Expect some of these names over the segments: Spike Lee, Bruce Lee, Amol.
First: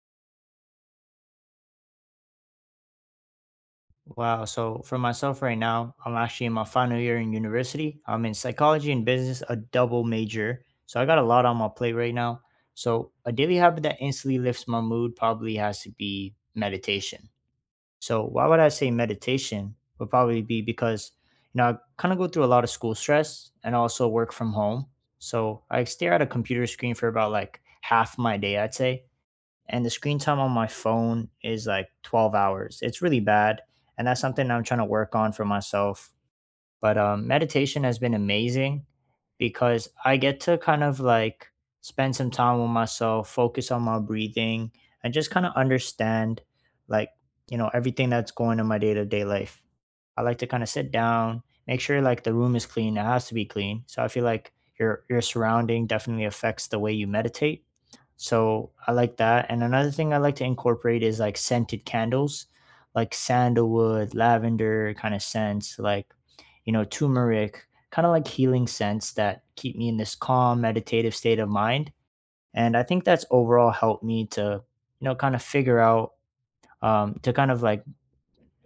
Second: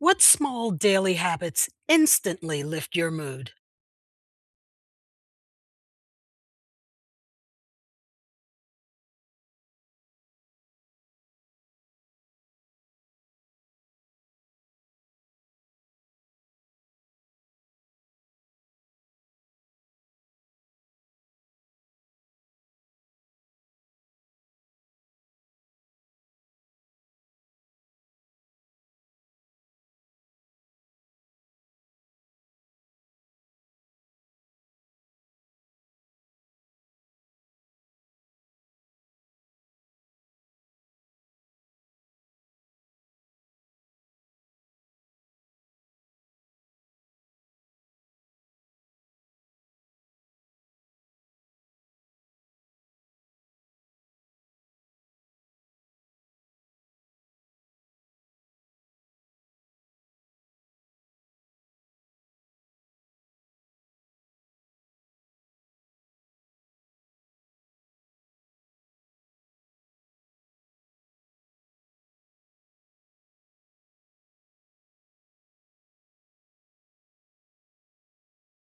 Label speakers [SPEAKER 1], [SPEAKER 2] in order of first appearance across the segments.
[SPEAKER 1] What small daily habits instantly lift your mood?
[SPEAKER 2] Wow. So for myself right now, I'm actually in my final year in university. I'm in psychology and business, a double major. So I got a lot on my plate right now. So a daily habit that instantly lifts my mood probably has to be meditation. So why would I say meditation? Would probably be because, I kind of go through a lot of school stress and also work from home. So I stare at a computer screen for about like half my day, I'd say, and the screen time on my phone is like 12 hours. It's really bad. And that's something I'm trying to work on for myself. But meditation has been amazing because I get to kind of like spend some time with myself, focus on my breathing, and just kind of understand like, everything that's going in my day to day life. I like to kind of sit down, make sure like the room is clean. It has to be clean. So I feel like your surrounding definitely affects the way you meditate. So I like that. And another thing I like to incorporate is like scented candles, like sandalwood, lavender kind of scents, like turmeric, kind of like healing scents that keep me in this calm, meditative state of mind. And I think that's overall helped me to, kind of figure out, to kind of like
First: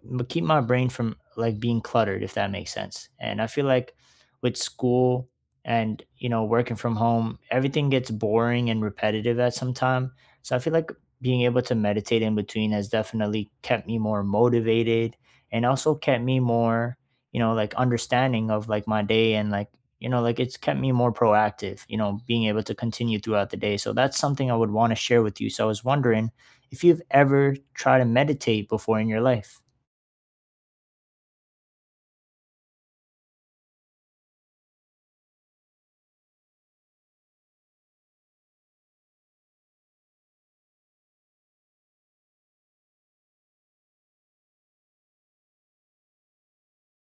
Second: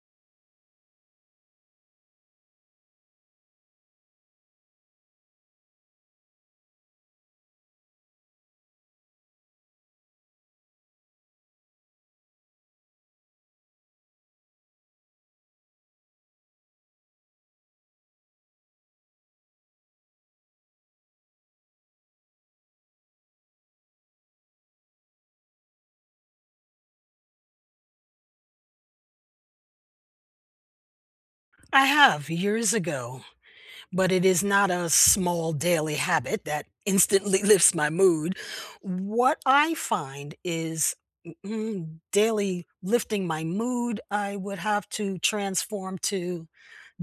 [SPEAKER 2] but keep my brain from like being cluttered, if that makes sense. And I feel like with school and working from home, everything gets boring and repetitive at some time. So I feel like being able to meditate in between has definitely kept me more motivated, and also kept me more like understanding of like my day, and like like it's kept me more proactive, being able to continue throughout the day. So that's something I would want to share with you. So I was wondering if you've ever tried to meditate before in your life.
[SPEAKER 1] I have years ago, but it is not a small daily habit that instantly lifts my mood. What I find is daily lifting my mood, I would have to transform to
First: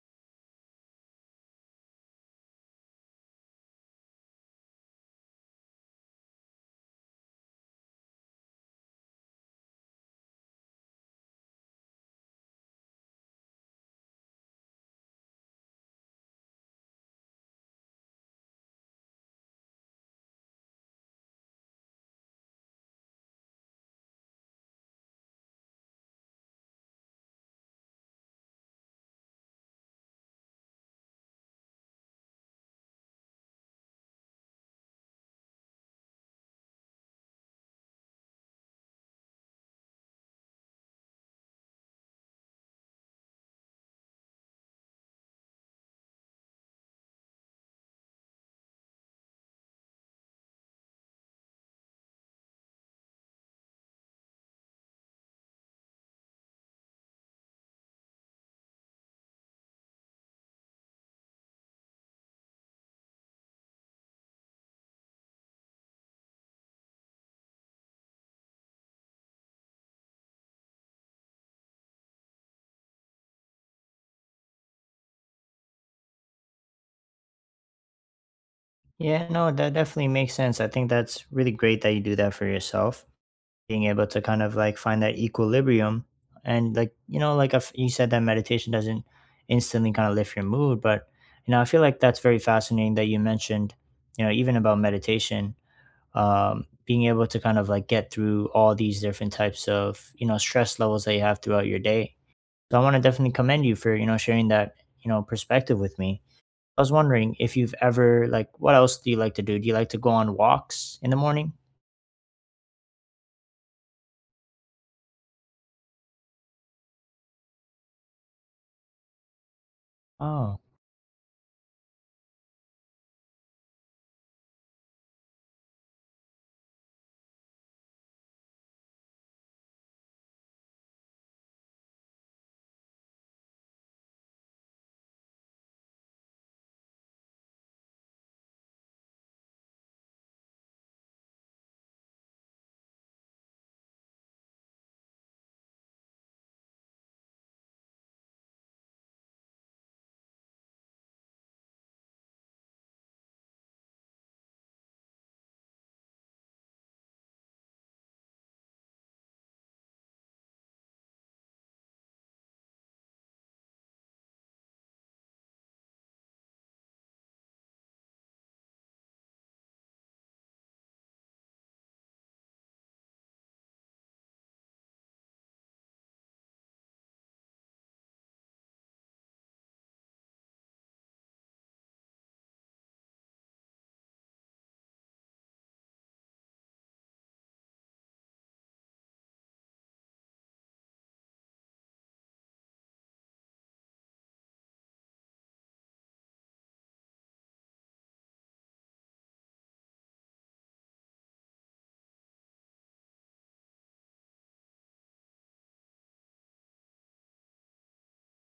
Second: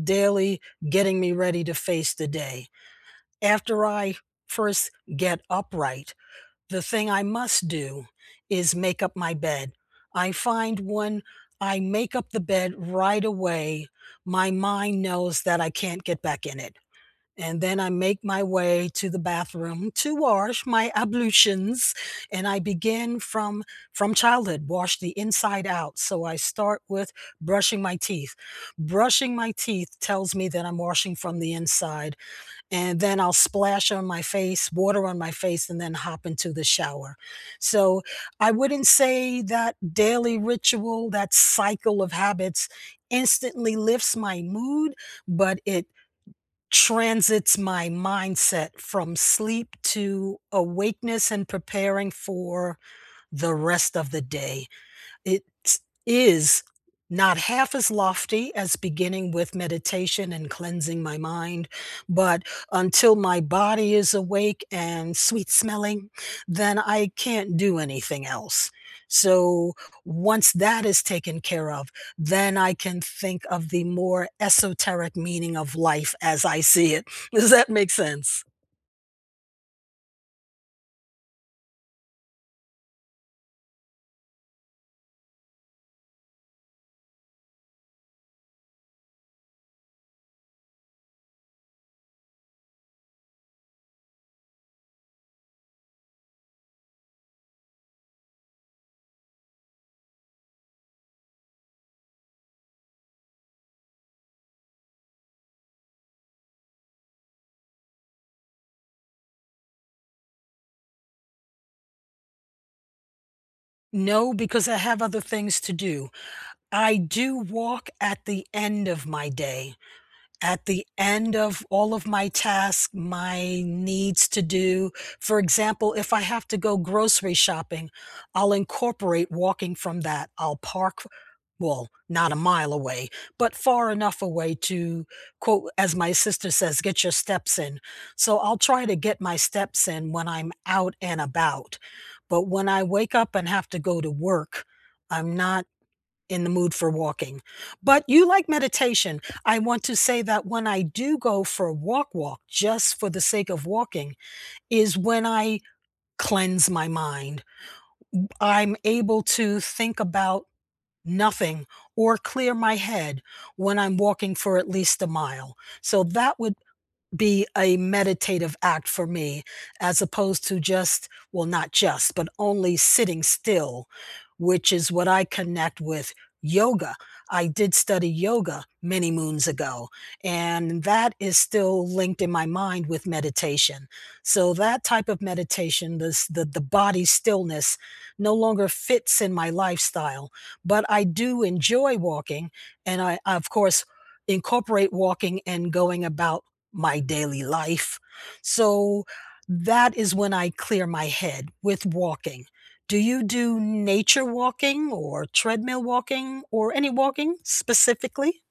[SPEAKER 1] daily getting me ready to face the day. After I first get upright, the thing I must do is make up my bed. I find when I make up the bed right away, my mind knows that I can't get back in it. And then I make my way to the bathroom to wash my ablutions. And I begin from childhood, wash the inside out. So I start with brushing my teeth. Brushing my teeth tells me that I'm washing from the inside, and then I'll splash on my face, water on my face, and then hop into the shower. So I wouldn't say that daily ritual, that cycle of habits instantly lifts my mood, but it transits my mindset from sleep to awakeness and preparing for the rest of the day. It is not half as lofty as beginning with meditation and cleansing my mind, but until my body is awake and sweet smelling, then I can't do anything else. So once that is taken care of, then I can think of the more esoteric meaning of life as I see it. Does that make sense?
[SPEAKER 2] Yeah, no, that definitely makes sense. I think that's really great that you do that for yourself, being able to kind of like find that equilibrium. And like, like if you said that meditation doesn't instantly kind of lift your mood, but I feel like that's very fascinating that you mentioned, even about meditation, being able to kind of like get through all these different types of, stress levels that you have throughout your day. So I want to definitely commend you for, sharing that, perspective with me. I was wondering if you've ever like what else do you like to do? Do you like to go on walks in the morning?
[SPEAKER 1] No, because I have other things to do. I do walk at the end of my day,
[SPEAKER 2] Oh,
[SPEAKER 1] at the end of all of my tasks, my needs to do. For example, if I have to go grocery shopping, I'll incorporate walking from that. I'll park, well, not a mile away, but far enough away to, quote, as my sister says, get your steps in. So I'll try to get my steps in when I'm out and about. But when I wake up and have to go to work, I'm not in the mood for walking. But you like meditation. I want to say that when I do go for a walk, just for the sake of walking, is when I cleanse my mind. I'm able to think about nothing or clear my head when I'm walking for at least a mile. So that would be a meditative act for me as opposed to just, well, not just, but only sitting still, which is what I connect with yoga. I did study yoga many moons ago, and that is still linked in my mind with meditation. So that type of meditation, the body stillness no longer fits in my lifestyle. But I do enjoy walking, and I of course incorporate walking and going about my daily life. So that is when I clear my head with walking. Do you do nature walking or treadmill walking or any walking specifically?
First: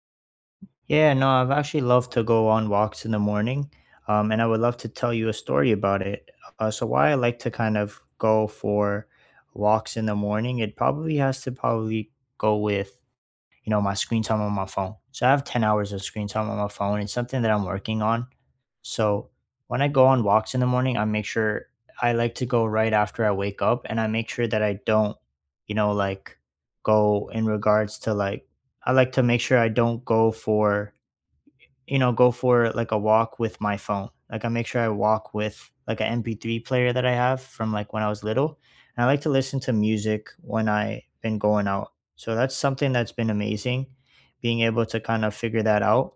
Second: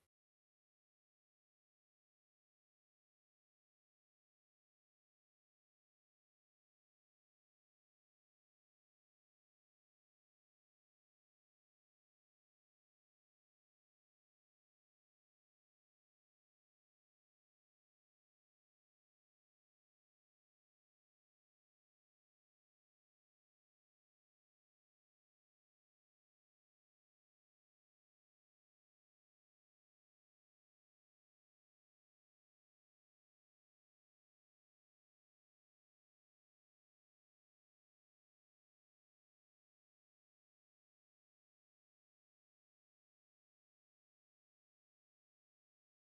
[SPEAKER 2] yeah, no, I've actually loved to go on walks in the morning. And I would love to tell you a story about it. So why I like to kind of go for walks in the morning, it probably has to probably go with my screen time on my phone. So I have 10 hours of screen time on my phone. It's something that I'm working on. So when I go on walks in the morning, I make sure I like to go right after I wake up, and I make sure that I don't, like go in regards to like, I like to make sure I don't go for go for like a walk with my phone. Like I make sure I walk with like an MP3 player that I have from like when I was little. And I like to listen to music when I have been going out. So that's something that's been amazing, being able to kind of figure that out,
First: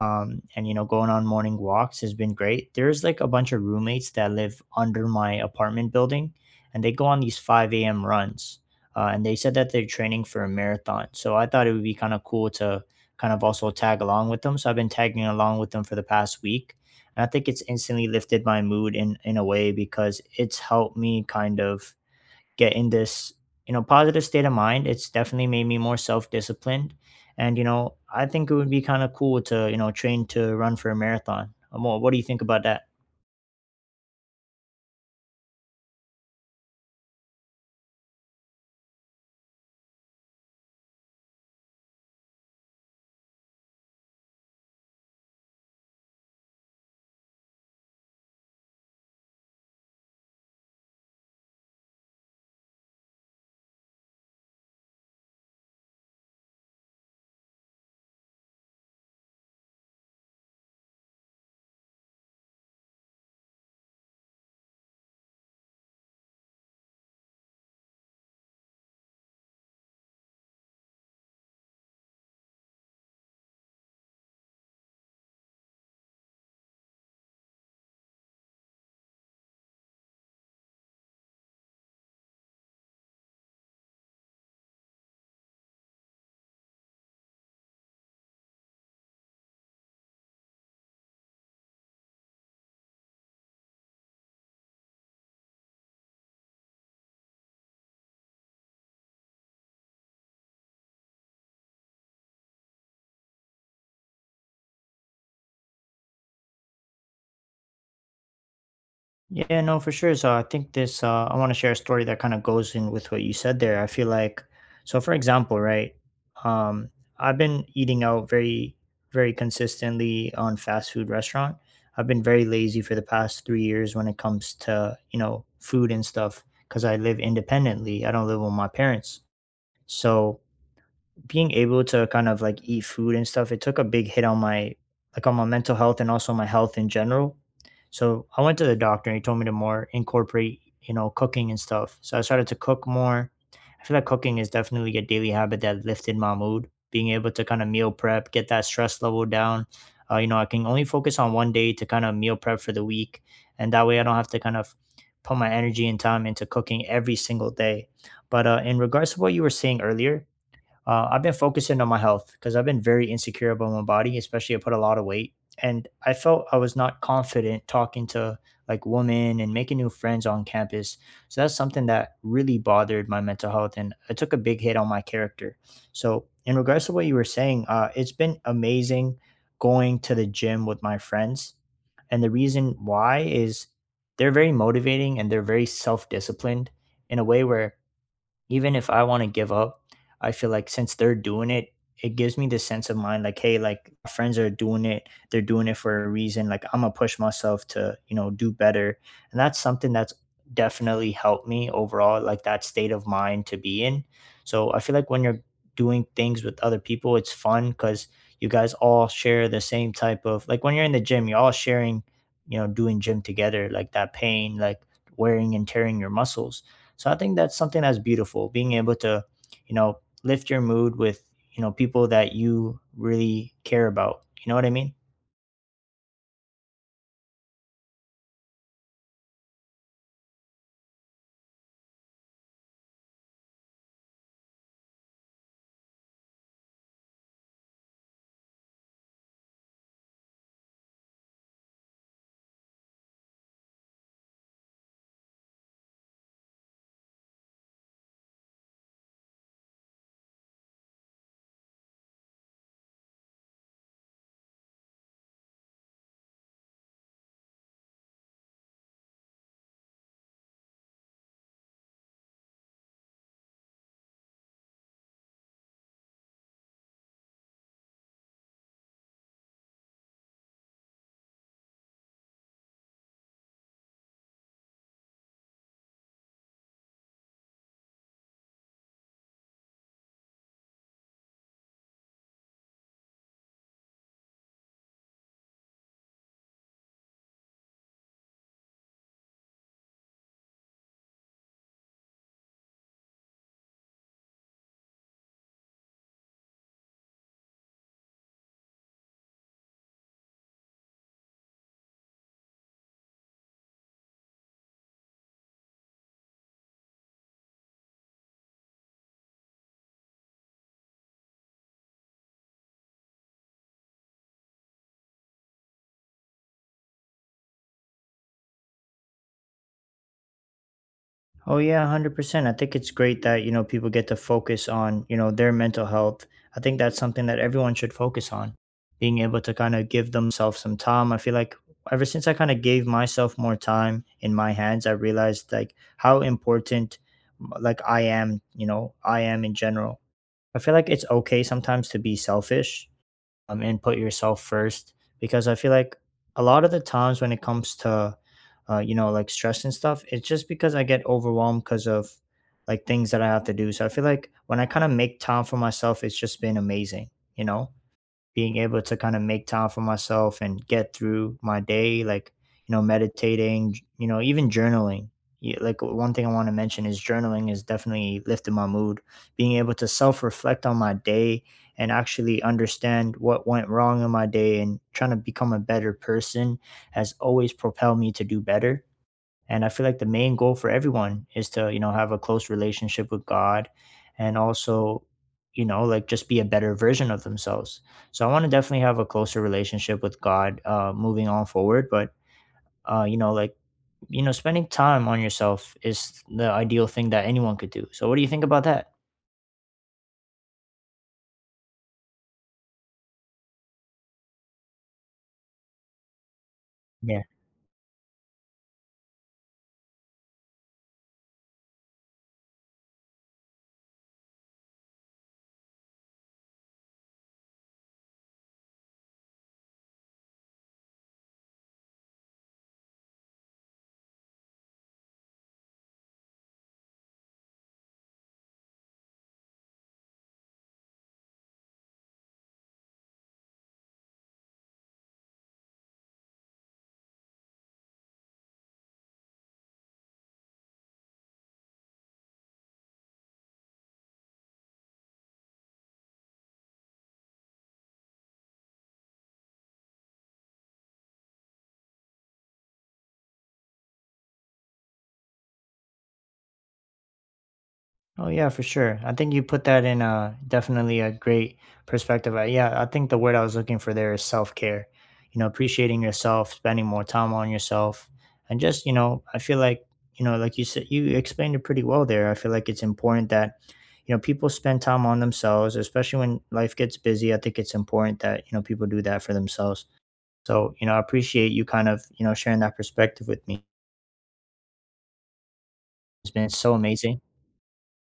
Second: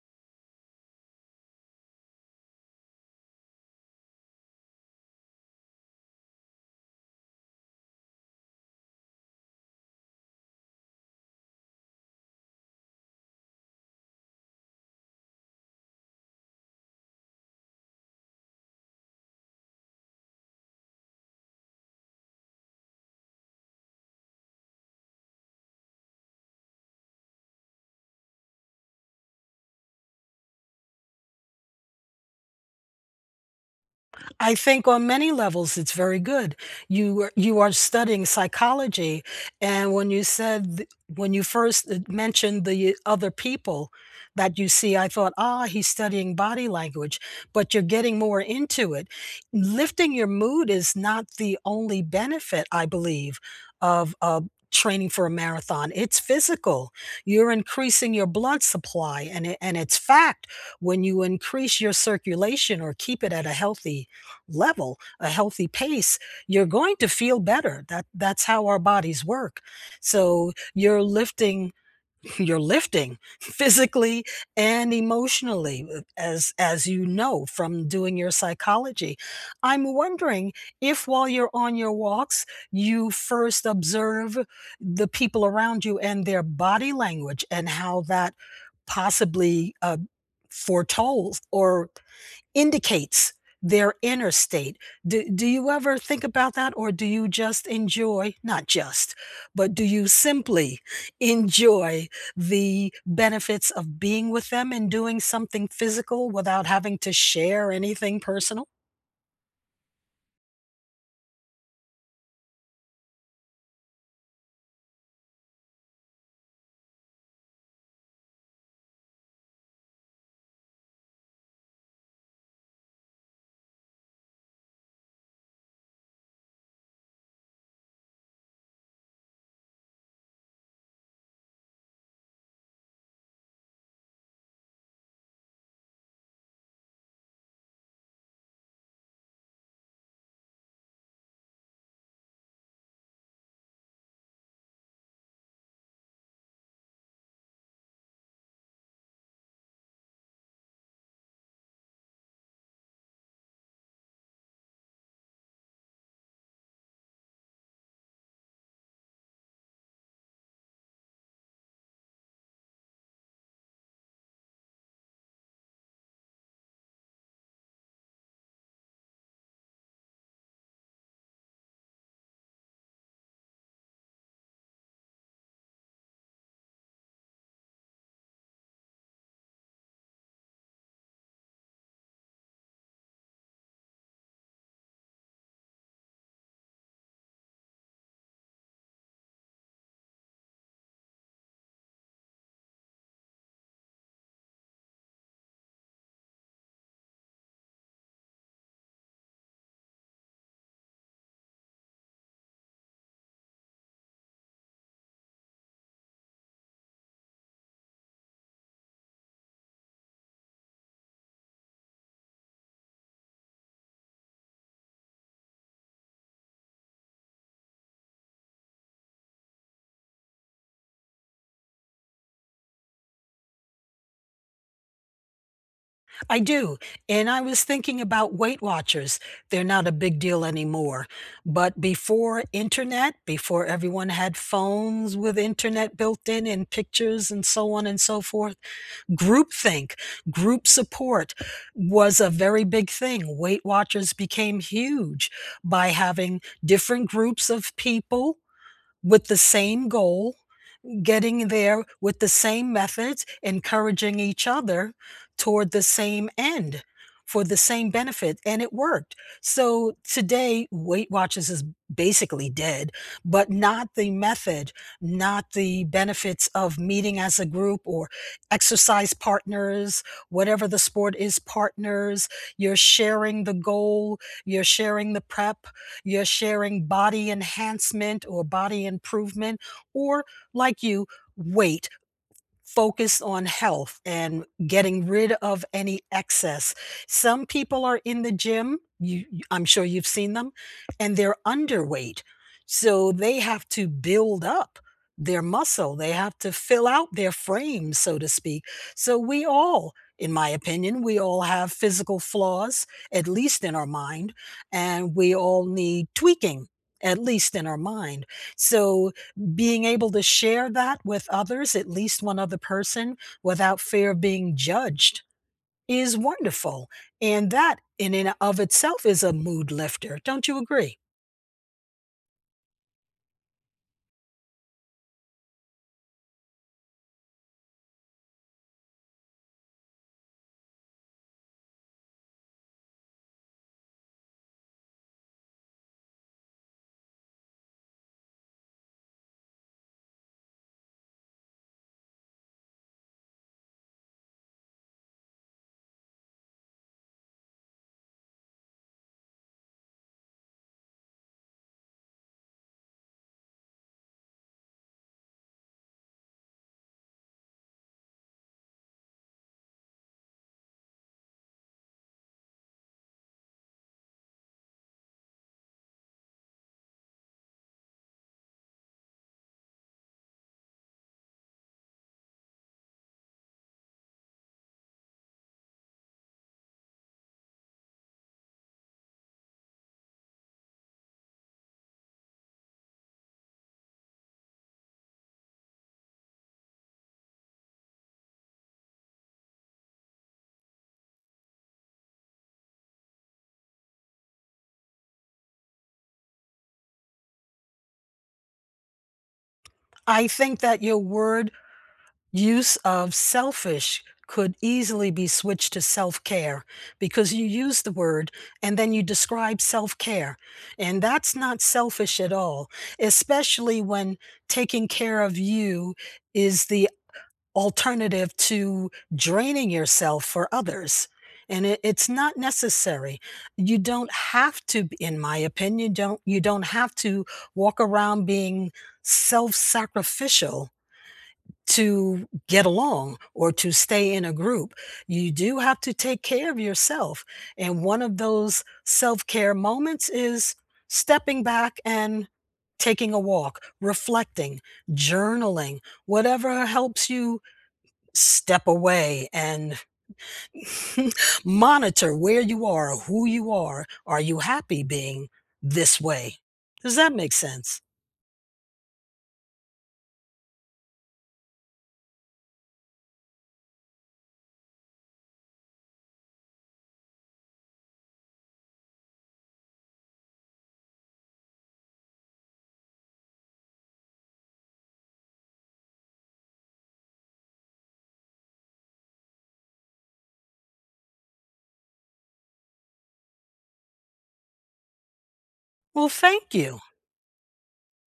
[SPEAKER 2] and going on morning walks has been great. There's like a bunch of roommates that live under my apartment building, and they go on these 5 a.m. runs. And they said that they're training for a marathon, so I thought it would be kind of cool to kind of also tag along with them. So I've been tagging along with them for the past week, and I think it's instantly lifted my mood in a way, because it's helped me kind of get in this positive state of mind. It's definitely made me more self-disciplined. And I think it would be kind of cool to train to run for a marathon. Amol, what do you think about that?
[SPEAKER 1] I think on many levels it's very good. You are studying psychology, and when when you first mentioned the other people that you see, I thought, ah, he's studying body language, but you're getting more into it. Lifting your mood is not the only benefit, I believe, of training for a marathon. It's physical. You're increasing your blood supply, and it's fact when you increase your circulation or keep it at a healthy level, a healthy pace, you're going to feel better. That's how our bodies work. So you're lifting, you're lifting physically and emotionally, as you know from doing your psychology. I'm wondering if while you're on your walks, you first observe the people around you and their body language and how that possibly foretold or indicates their inner state. Do you ever think about that, or do you just enjoy, not just, but do you simply enjoy the benefits of being with them and doing something physical without having to share anything personal?
[SPEAKER 2] Yeah, no, for sure. So I think this, I want to share a story that kind of goes in with what you said there. I feel like, so for example, right, um, I've been eating out very, very consistently on fast food restaurant. I've been very lazy for the past 3 years when it comes to, food and stuff, because I live independently. I don't live with my parents. So being able to kind of like eat food and stuff, it took a big hit on my like on my mental health and also my health in general. So I went to the doctor and he told me to more incorporate, cooking and stuff. So I started to cook more. I feel like cooking is definitely a daily habit that lifted my mood. Being able to kind of meal prep, get that stress level down. You know, I can only focus on one day to kind of meal prep for the week. And that way I don't have to kind of put my energy and time into cooking every single day. But in regards to what you were saying earlier, I've been focusing on my health because I've been very insecure about my body, especially I put a lot of weight. And I felt I was not confident talking to like women and making new friends on campus. So that's something that really bothered my mental health, and it took a big hit on my character. So, in regards to what you were saying, it's been amazing going to the gym with my friends. And the reason why is they're very motivating and they're very self disciplined, in a way where even if I want to give up, I feel like since they're doing it, it gives me this sense of mind like, hey, like my friends are doing it. They're doing it for a reason. Like I'm gonna push myself to, do better. And that's something that's definitely helped me overall, like that state of mind to be in. So I feel like when you're doing things with other people, it's fun because you guys all share the same type of like when you're in the gym, you're all sharing, doing gym together, like that pain, like wearing and tearing your muscles. So I think that's something that's beautiful, being able to, lift your mood with, people that you really care about. You know what I mean?
[SPEAKER 1] I do. And I was thinking about Weight Watchers. They're not a big deal anymore. But before internet, before everyone had phones with internet built in and pictures and so on and so forth, groupthink, group support was a very big thing. Weight Watchers became huge by having different groups of people with the same goal getting there with the same methods, encouraging each other toward the same end for the same benefit, and it worked. So today, Weight Watchers is basically dead, but not the method, not the benefits of meeting as a group or exercise partners, whatever the sport is, partners. You're sharing the goal, you're sharing the prep, you're sharing body enhancement or body improvement, or like you, weight, focus on health and getting rid of any excess. Some people are in the gym, I'm sure you've seen them, and they're underweight. So they have to build up their muscle. They have to fill out their frame, so to speak. So we all, in my opinion, we all have physical flaws, at least in our mind, and we all need tweaking, at least in our mind. So being able to share that with others, at least one other person, without fear of being judged is wonderful. And that in and of itself is a mood lifter. Don't you agree?
[SPEAKER 2] Oh yeah, 100%. I think it's great that, people get to focus on, their mental health. I think that's something that everyone should focus on. Being able to kind of give themselves some time. I feel like ever since I kind of gave myself more time in my hands, I realized like how important like I am, I am in general. I feel like it's okay sometimes to be selfish, and put yourself first because I feel like a lot of the times when it comes to, like stress and stuff, it's just because I get overwhelmed because of like things that I have to do. So I feel like when I kind of make time for myself, it's just been amazing, you know being able to kind of make time for myself and get through my day, like, meditating, even journaling. Yeah, like one thing I want to mention is journaling has definitely lifted my mood. Being able to self reflect on my day and actually understand what went wrong in my day and trying to become a better person has always propelled me to do better. And I feel like the main goal for everyone is to, have a close relationship with God, and also, like just be a better version of themselves. So I want to definitely have a closer relationship with God, moving on forward. But, like, spending time on yourself is the ideal thing that anyone could do. So what do you think about that?
[SPEAKER 1] I think that your word use of selfish could easily be switched to self care, because you use the word and then you describe self care. And that's not selfish at all, especially when taking care of you is the alternative to draining yourself for others. It's not necessary. You don't have to, b- In my opinion, don't you don't have to walk around being self-sacrificial to get along or to stay in a group. You do have to take care of yourself. And one of those self-care moments is stepping back and taking a walk, reflecting, journaling, whatever helps you step away and monitor where you are, who you are. Are you happy being this way? Does that make sense?
[SPEAKER 2] Oh yeah, for sure. I think you put that in a definitely a great perspective. I, yeah, I think the word I was looking for there is self care. You know, appreciating yourself, spending more time on yourself, and just I feel like like you said, you explained it pretty well there. I feel like it's important that people spend time on themselves, especially when life gets busy. I think it's important that people do that for themselves. So I appreciate you kind of sharing that perspective with me.
[SPEAKER 1] Well,
[SPEAKER 2] It's been
[SPEAKER 1] thank
[SPEAKER 2] so
[SPEAKER 1] you.
[SPEAKER 2] amazing.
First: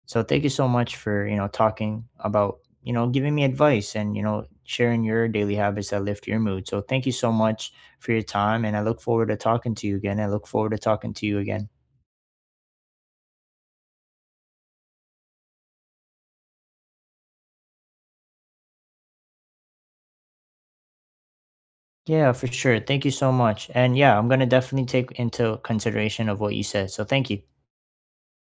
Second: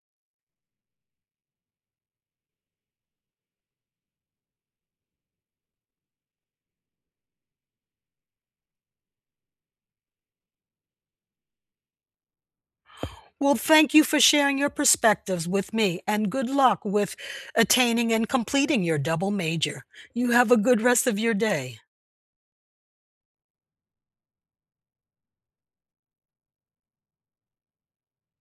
[SPEAKER 2] So thank you so much for, talking about, giving me advice and, sharing your daily habits that lift your mood. So thank you so much for your time, and I look forward to talking to you again. I look forward to talking to you again.
[SPEAKER 1] Well, thank you for sharing your perspectives with me and good luck with attaining and completing your double major. You have a good rest of your day.
[SPEAKER 2] Yeah, for sure. Thank you so much. And yeah, I'm going to definitely take into consideration of what you said. So thank you.